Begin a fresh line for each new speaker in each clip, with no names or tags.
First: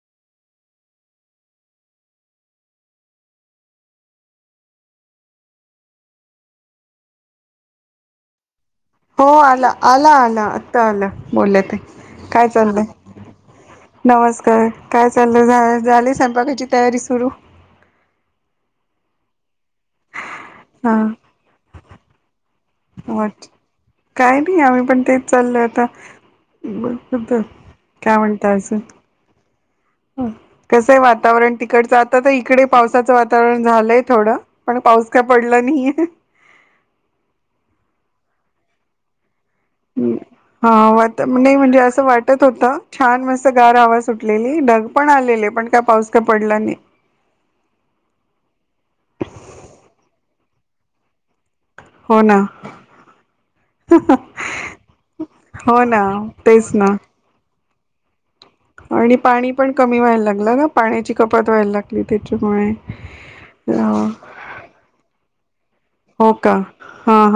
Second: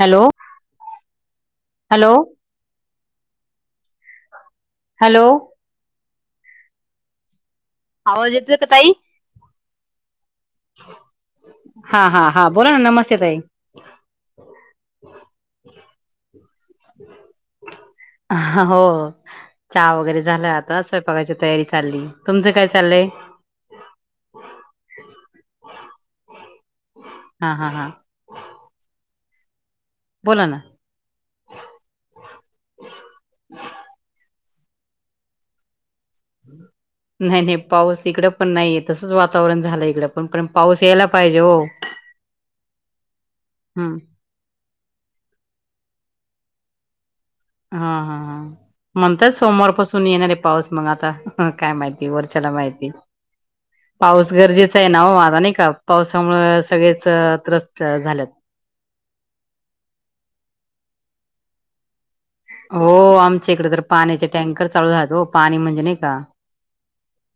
Hello hello! Hello! आवाज येतोय का ताई?
हो आला आला आला आता आलं बोललं ते
हा हा हा
काय
बोला ना
चाललंय?
नमस्ते ताई
नमस्कार काय चाललं झा झाले स्वयंपाकाची तयारी सुरू
हो चहा वगैरे झालं आता
हा
स्वयंपाकायच्या तयारी तयारी चालली तुमचं काय चाललंय?
च काय नाही आम्ही पण तेच चाललय आता बत
हा हा हा
[unintelligible] काय म्हणतय असं
बोला ना,
वातावरण तिकडचं आता तर इकडे पावसाचं वातावरण झालंय थोडं पण पाऊस काय पडला नाहीे
न्हाय न्हाय पाऊस इकडं पण नाय येत
हा
यायला
वा
पाहिजे हो
नाही म्हणजे असं वाटत होत छान मस्त गार
हम्म
हवा सुट सुटलेली ढग पण आलेले पण काय पाऊस काय पडला नाही.
हा हा हा म्हणतात सोमवार पासून येणार ये पाऊस मंग आता मंग काय माहित ते
हो ना
वरच्याला माहिती पाऊस गरजेचा आहे ना हो आता नाय का
हो ना
पावसामुळ
तेच ना
सगळेच त्रस्त झाल्यात
आणि पाणी पण कमी व्हायला लागलं नं पाण्याची कपात व्हायला ला गली त्याच्यामुळे
हो आमच्या इकडे तर
ला
पाण्याचे टँकर चालू झालेत हो पाणी म्हणजे नाही का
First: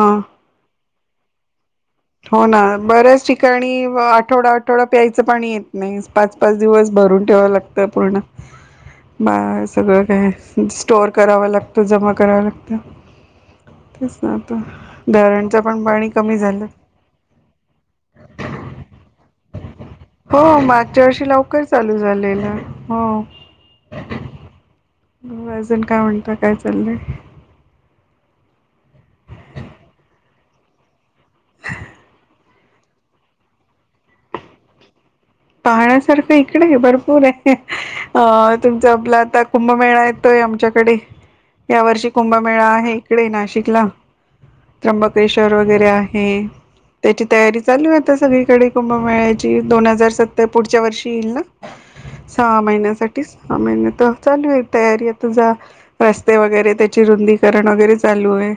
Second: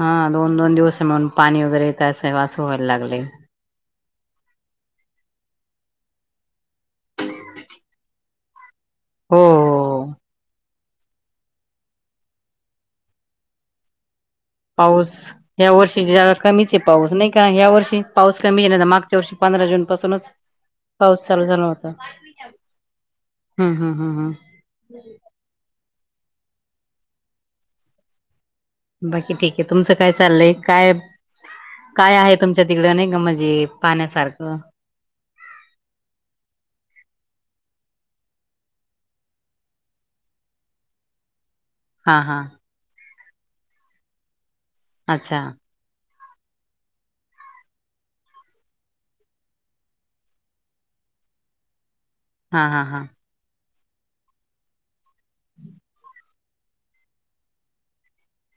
हा दोन दोन दिवस म्हणून पाणी वगैरे येत असे अस व्हायला लागलय.
ते आणि आठवडा आठवडा प्यायचं पाणी येत नाही पाच पाच दिवस भरून ठेवाव लागतं पूर्ण
[unintelligible]
बा सगळं
हो
काय स्टोअर करावं लागतं जमा करावं लागतं. तेच ना आता
पाऊस
धरणच
या
पण
वर्षी
पाणी
जरा
कमी झालं.
कमीच आहे पाऊस नाय का ह्या वर्षी पाऊस कमी ये ना त मागच्या वर्षी पंधरा जून पासूनच
हो मागच्या
पाऊस
वर्षी
चालू
लवकर
झाला होता.
झालेलं हो
हूं हूं हूं हूं
मग अजून काय म्हणता काय चाललंय
बाकी ठीकये तुमचं काय चाललंय काय काय आहे तुमच्या तिकडं नाय का म्हणजे पाहण्यासारखं
पाहण्यासारखं इकडे भरपूर ये अ तुमचा आपला आता कुंभमेळा येतोय आमच्याकडे
[inaudible]
या वर्षी
हा हा
कुंभमेळा आहे इकडे नाशिकला
अच्छा
त्र्यंबकेश्वर वगैरे आहे हे त्याची तयारी चालू ये आता सगळीकडे कुंभमेळ्याची दोन हजार स पुढच्या वर्षी येईल ना सहा
हा हा हा
महिन्यासाठी सहा महिने त चालू ये तयारी आ तुझा रस्ते वगैरे त्याचे रुंदीकरण वगैरे चालू ये.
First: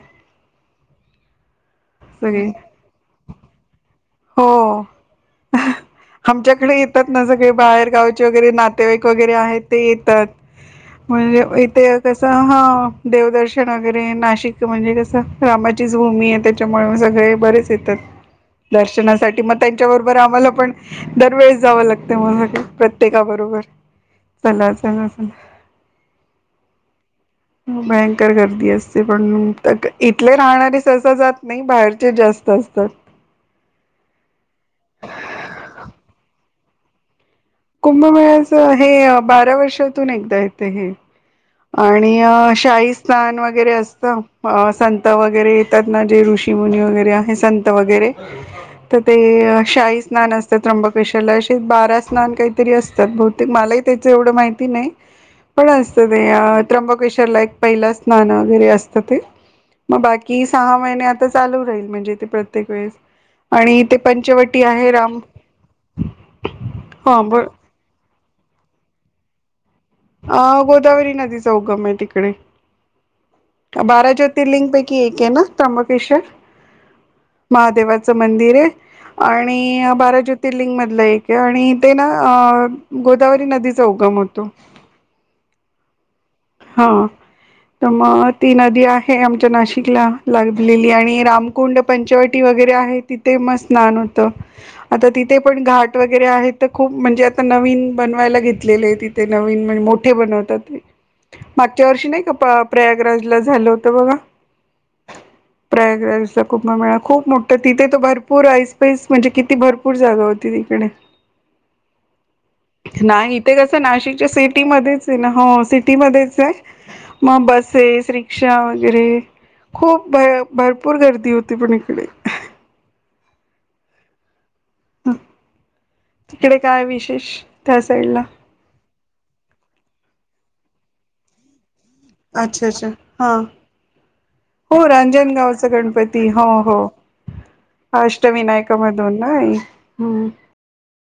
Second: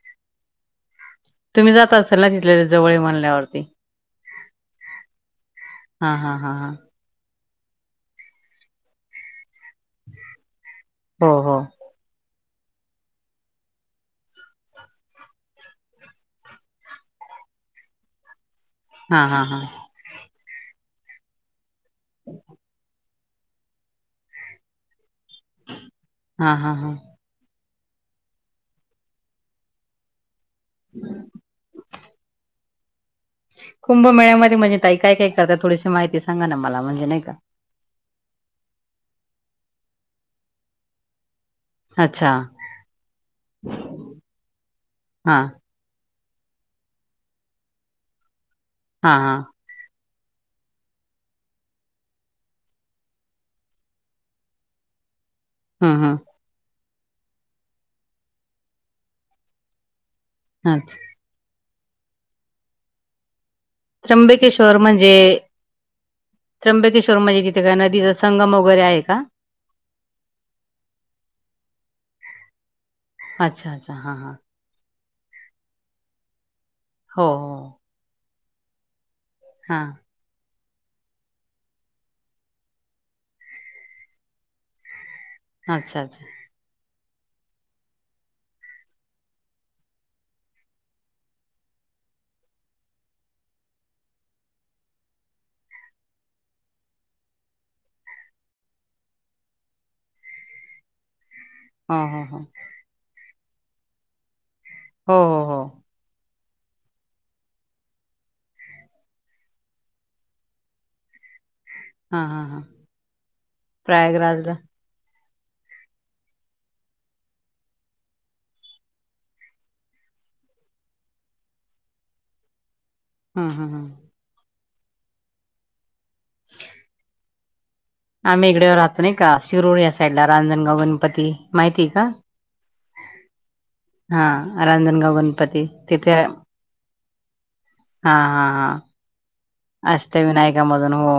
तुम्ही जात असाल ना तिथल्या तिथ जवळ हाय म्हणल्यावरती.
हो.
हा हा हा हा
आमच्याकडे येतात ना सगळे बाहेरगावचे वगैरे नातेवाईक वगैरे आहेत ते येतात
हो
म्हणजे
हो
इथे कस हा देवदर्शन वगैरे नाशिक म्हणजे कसं रामाचीच भूमी ये त्या त्याच्यामुळ सगळे बरेच येतात.
[unintelligible] हा
दर्शनासाठी
हा
म
हा
त्यांच्याबरोबर आम्हाला पण दरवेेळेस जावं लागतं म [unintelligible] प्रत्ये प्रत्येका बरोबर चला चला चला
हा हा हा
भयंकर गर्दी असते पण तर इथले राहणारे सहसा जात नाही बाहेरचे जास्त असतात.
कुंभ मेळ्यामध्ये म्हणजे ताई काय काय करतात थोडीशी माहिती सांगा ना मला म्हणजे नाही का
कुंभमेळाच हे बारा वर्षातून एकदा येतं हे आणि
अच्छा
शाहीस्थान वगैरे असतं अ संत
हा
वगैरे ये तात ना जे ऋषीमुनी वगैरे आहे संत वगैरे त
हा
ते
हा
शाही स्नान असतात त्र्यंभकेश्वरला असे बारा स्नान काहीतरी असतात बहुतेक मलाही त्याचं एवढं माहिती नाही.
[unintelligible]
पण असत
हम्म
ते अ त्र्यंबकेश्वर ला एक पहिलं स्नान वगैरे असतं ते मग बाकी सहा
अच्छा
महिने आता चालू राहील. म्हणजे ते प्रत्येक वेळेस आणि ते पंचवटी
त्र्यंबकेश्वर
आहे
म्हणजे,
राम
त्र्यंबकेश्वर
हा ब
म्हणजे तिथे का नदीच संगम वगैरे आहे का?
अ गोदावरी नदीचा उगम आहे तिकडे.
अच्छा अच्छा
बारा
हा हा
ज्योतिर्लिंग पैकी एक आहे ना, त्रंबकेश्वर.
हो हो.
महादेवाच मंदिर आहे. आणि
हा
बारा ज तिर्लिंग मधला एक आहे आणि ते ना अ गोदावरी नदीचा उगम होतो.
अच्छा अच्छा.
हा तर मग ती नदी आहे. आमच्या नाशिकला लागलेली आणि राम कुंड पंचवटी वगैरे आहे. तिथे मग स्नान होतं. आता तिथे पण घाट वगैरे आहे. तर खूप म्हणजे आता नवीन बनवायला घेतलेले आहे तिथ ते नवीन म्हणजे मोठे बनवतात ते. मागच्या
हो
वर्षी
हो
नाही
हो
का प्रयागराजला झालं होतं बघा.
हो-हो-हो.
प्रयागराज ला खूप मिळा खूप मोठं तिथे तर भरपूर आईस पईस म्हणजे किती भरपूर जागा होती तिकडे.
ह [inaudible]
नाही इथे कस नाशिकच्या
प्रयागराजला
सिटी मध्येच आहे. ना हो स सिटी मध्येच आहे. मग बसेस, रिक्षा वगैरे खूप भ भरपूर गर्दी होती पण इकडे.
हम-हम-हम.
तिकडे काय विशेष त्या साईड ला.
मी ईकडे राहते नाही का शिरोर या साईड ला रांजणगाव गणपती माहितीय का?
अच्छा अच्छा हा.
हा रांजणगाव गणपती तिथे
अ हो. अष्टविनायकामधून ना हे.
हा-हा-हा अष्ट
हम्म.
विनायकामधून हो.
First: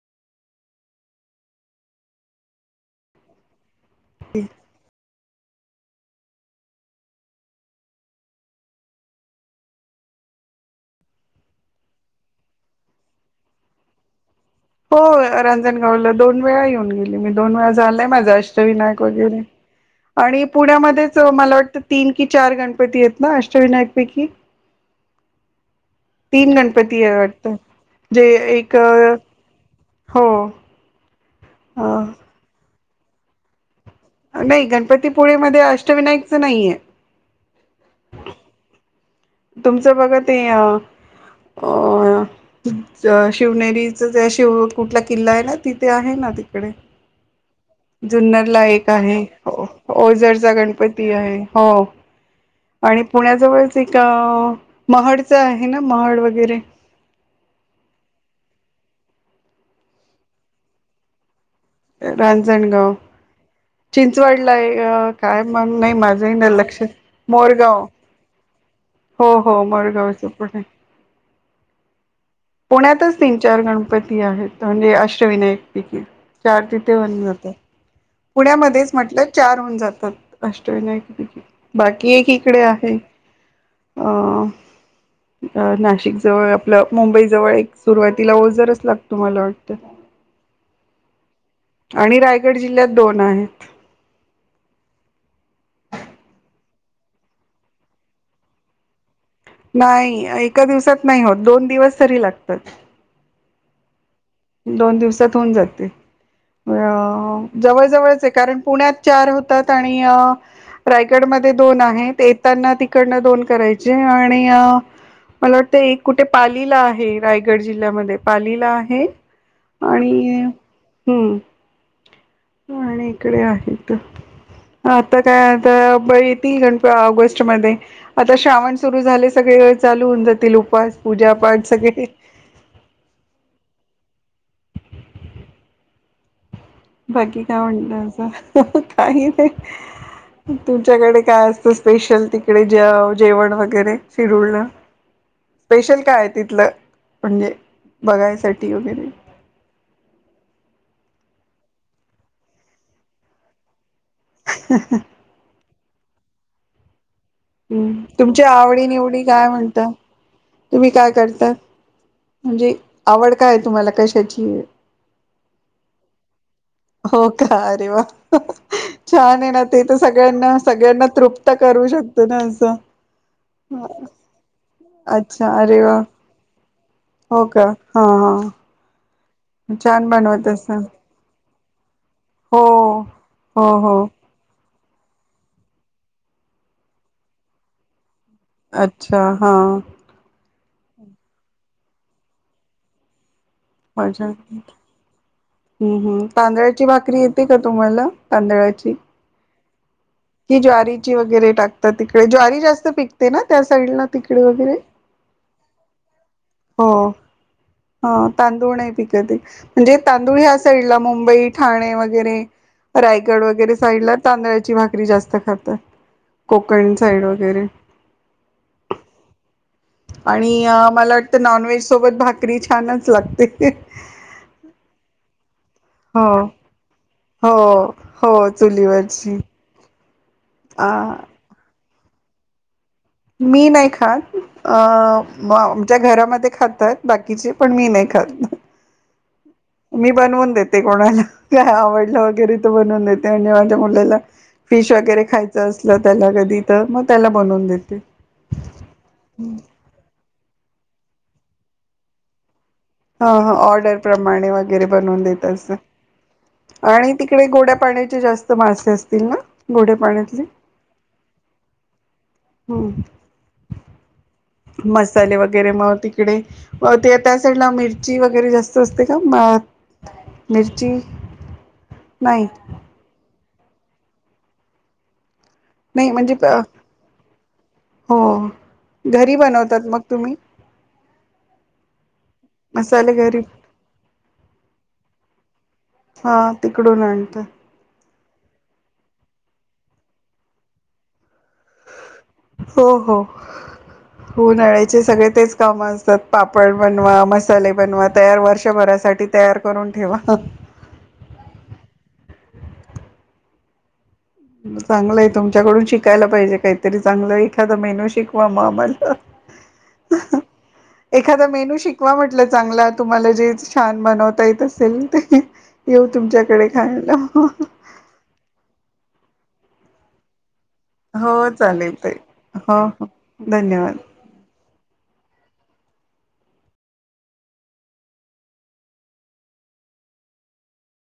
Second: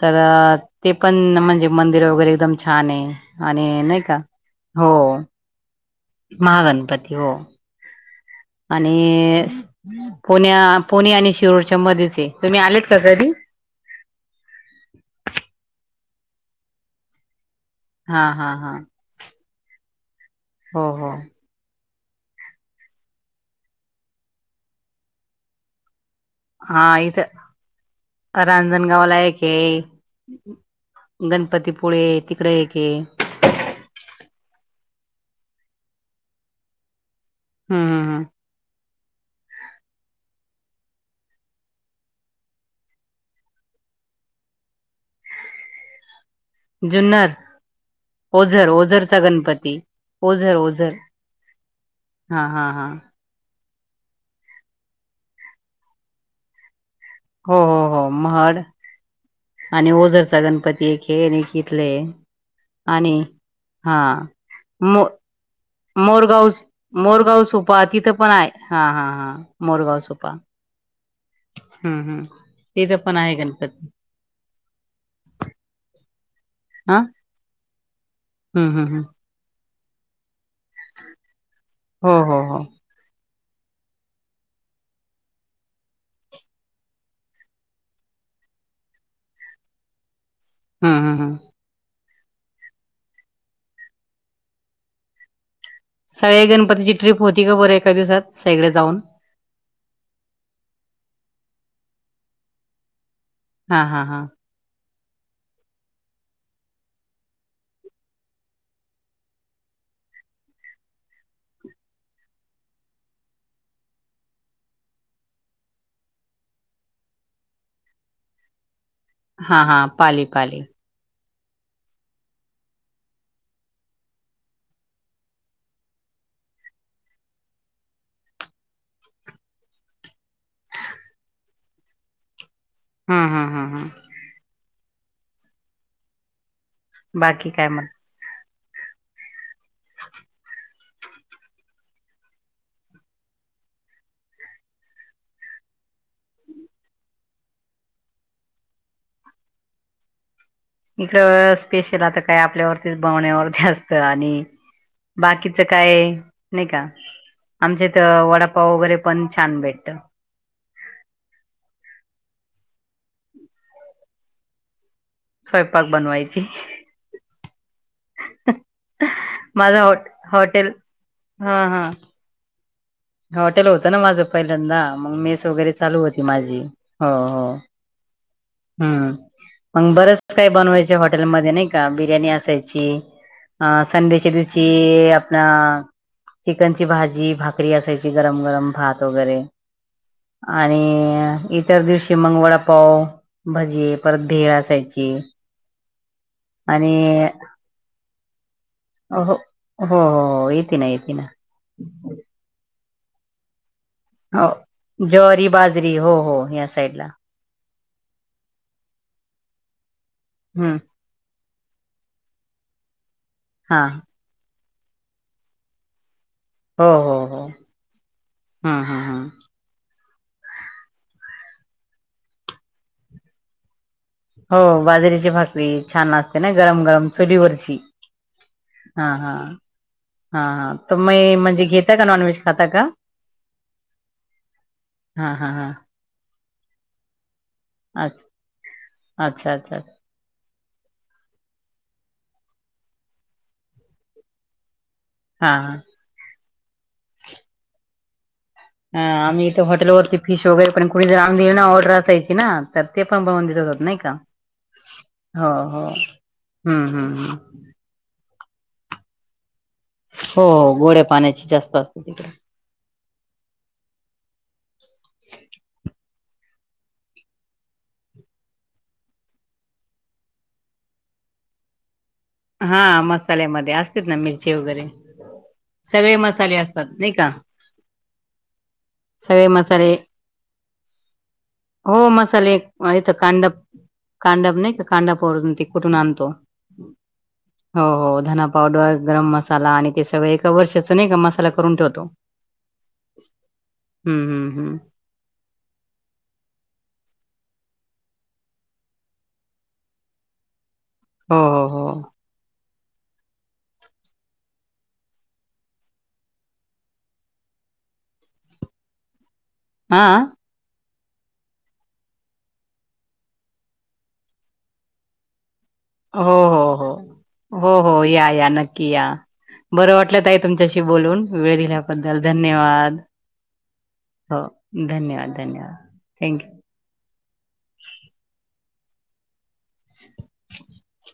तर ते पण म्हणजे मंदिर वगैरे एकदम छान आहे आणि नाही का का हो महागणपती हो. आणि पुण्या पुणे आणि शिरोरच्या मध्येच तुम्ही आलेत का कधी?
हो रांजणगावला दोन वेळा येऊन गेले. मी दोन वेळा झालाय
हा
माझ
हा हा
अष्टविनायक वगैरे आणि
हो हो
पुण्यामध्येच मला वाटत तीन की चार गणपती आहेत ना अष्टविनायक पैकी तीन
हा
गणपती आहे
इथं
वाटत, जे एक
हे
हो.
गणपतीपुळे तिकडे एक आहे.
नाही गणपतीपुळे मध्ये अष्टविनायकचं नाहीये.
हम-हम-हम
तुमचं बघा ते अ अ शिवनेरीच जे शिव कुठला किल्ला आहे ना तिथे आहे ना. तिकडे
जुन्नर.
जुन्नरला
ओझर
एक
ओझरचा
आहे
गणपती
ओझरचा
ओझर, ओझर.
गणपती आहे हो
हा-हा-हा.
आणि पुण्याजवळच आहे का? महाडच आहे ना महाड वगैरे
हो-हो-हो महड आणि ओझरचा गणपती एक आहे. आणि इथले आहे.
रांजणगाव
आणि हा
चिंचवडला
मो
आहे, काय मग नाही माझंही
मोरगाव
ना लक्षात
मोरगाव सोपा तिथं पण आहे. हा हा हा
हो हो
मोरगाव सो,
मोरगावचं पण आहे
हम्म हम्म. तिथं पण
पुण्यातच
आहे
तीन चार गणपती आहेत म्हणजे अष्टविनायक पैकी चार तिथेच
हा
होऊन जातात.
हम्म हम्म
पुण्यामध्येच
हम्म
म्हटलं चार होऊन जातात. अष्टविनायक पैकी,
हो
बाकी एक
हो हो
इकडे आहे अ अ नाशिक जवळ आपलं मुंबई जवळ एक सुरुवातीला ओझरच लागतो मला वाटतय.
हम हम हम
आणि रायगड जिल्ह्यात दोन आहेत.
सगळ्या गणपतीची ट्रिप होती का बरं एका दिवसात, सगळीकड जाऊन.
नाही एका दिवसात नाही होत दोन दिवस तरी लागतात.
हा हा हा
दोन दिवसात होऊन जाते. अ जवळजवळच आहे कारण पुण्यात चार होतात आणि अ- रायगडमध्ये दोन आहेत येताना तिकडनं दोन करायचे आणि- मला वाटतं एक कुठे पालीला आहे रायगड जिल्ह्यामध्ये पालीला आहे.
हा हा पाली
आणि
पाली
हु आणि इकडे आहेत आता काय आता ब ती गणप ऑगस्टमध्येध्ये आता श्रावण सुरू झाले सगळे चालून जातील उपवास पूजापाठ सगळे ह
ह हा हा हा
बाकी काय म्हणताय असं, काही नाही. तुमच्याकडे काय असतं स्पेशल तिकडे जेवण वगैरे शिरुळ ला.
ह [inaudible]
स्पेशल काय आहे तिथलं, म्हणजे बघायसाठी वगैरे.
इकडे स्पेशल आता काय आपल्यावरतीच बवण्यावरती असत आणि- बाकीचं काय, नाही का आमच्या
हम्
इथ
तुमच्या
वडापाव
आवडी
वगैरे
निवडी
पण
काय
छान
म्हणताय
भेटत
तुम्ही काय करताय म्हणजे आवड काय तुम्हाला कशाची हाय
स्वयंपाक बनवायची
हो का अरे वा छान आहे ना
माझं
ते
हॉ
तर सगळ्यांना
हॉटेल
सगळ्यांना तृप्त
हा
करू
हा
शकत ना असं
हॉटेल होतं ना माझ पहिल्यांदा मग मेस
अच्छा
वगैरे
अरे
चालु
वा
होती माझी हो हो
का हा हा
हुम मग
छान
बरच
बनवत
काय
असाल
बनवायचे हॉटेलमध्ये नाही का बिर्याणी अस
हो
आसायची
हो
अ
हो
संडे च्या दिवशी कि आपणा चिकनची भाजी भाकरी असायची गरम गरम भात
अच्छा
वगैरे
हा
आणि इतर दिवशी मंग वडा पाव भजीे परत भेळ असायची
हम् हम् तांदळाची
आणि
भाकरी येते का तुम्हाला तांदळाची
अ हो हो
की
येते ना येते
ज्वारीची
ना
वगैरे टाकतात तिकडे ज्वारी जास्त पिकते ना त्या साईडला तिकडे
हो
वगैरे
ज्वारी बाजरी हो हो या
हो
साईडला
ह तांदूळ नाही पिक ते म्हणजे तांदूळ ह्या
हम्म
साईडला मुंबई ठाणे वगैरे रायगड वगैरे
हा
साईड ला तांदळाची भाकरी जास्त खातात
हो
कोकण
हो
साईड
हो
वगैरे
हम्म हम्म हम्म
आणि मला वाटतं नॉनव्हेज सोबत भाकरी छानच लागते ह ह-
हो बाजरीची भाकरी छान
हो
लागते ना गरम -गरम चुलीवररची
हो हो
हा -हा.
चुलीवरची
हा -हा
अ
तुम्हीं म्हणजे घेता -का नॉनव्हेज खाता का?
मी नाही खात अ
हा हा
ब
हा
आमच्या घरामध्ये खातात. बाकीचे, पण मी नाही
अच्छा
खात.
अच्छा -अच्छा.
मी बनवून देते कोणाला काय आवडलं [inaudible] वगैरे त बनवून देते म्हणजे माझ्या मुलाला फिश वगैरे
हा
खायचं
हा
असलं त्याला कधी तर मग त्याला बनवून देते.
हा आम्ही इथे हॉटेलवरती फिश वगैरे पण कुणी जण आमी ना ऑर्डर असायची ना. तर ते पण
हा-
बनवून
हा
देत होतात
ऑर्डर
नाही का
प्रमाणे वगैरे बनवून देत
हो
अस.
हो हम्म
आणि
हम्म हम्म
तिकडे गोड्या पाण्याचे जास्त मासे असतील ना? गोड्या पाण्यातले
हो गोड्या पाण्याची जास्त असतेत ईकड.
हम्म मसाले वगैरे मग तिकडे म ते त्या साईडला मिरची वगैरे जास्त असते का? म- मिरची नाही.
हा मसाल्यामध्ये असतेत ना मिरची वगैरे.
नाही
सगळे मसाले
म्हणजे
असतात नाही का
हो घरी
सगळे
बनवतात
मसाले
मग तुम्ही
हो मस साले इथं
मसाले घरी
कांडप- कांडप नाही का कांडपरून त कुठून आणतो.
पंत [unintelligible]
हो -हो धना पावडर, गरम मसाला आणि ते सगळ एका वर्षाच नाही मसाला करून ठेवतो.
हो- हो
हम्म
[inaudible]
हम्म हम्म
उन्हाळ्याचे सगळे तेच काम असतात पापड बनवा, मसाले बनवा तयार वर्षभरासाठी तयार करून ठेवा. [inaudible]
हो- हो.
म चांगलंय तुमच्याकडून शिकायला पाहिजे काहीतरी चांगलं एखादा मेनू शिकवा मग आम्हाला [inaudible]
आ हा.
एखादा मेनू शिकवा म्हटलं चांगला तुम्हाला जे छान बनवता येत असेल ते [inaudible] येऊ
हो
तुमच्याकडे
हो हो.
खायाला
हो
[inaudible]
हो या -या नक्की या बरं वाटलं ताई तुमच्याशी बोलून
हो
वेळ
चालेल ताई
दिल्याबद्दल
हो
धन्यवाद.
हो धन्यवाद
हो, धन्यवाद -धन्यवाद थँक्यू. [inaudible]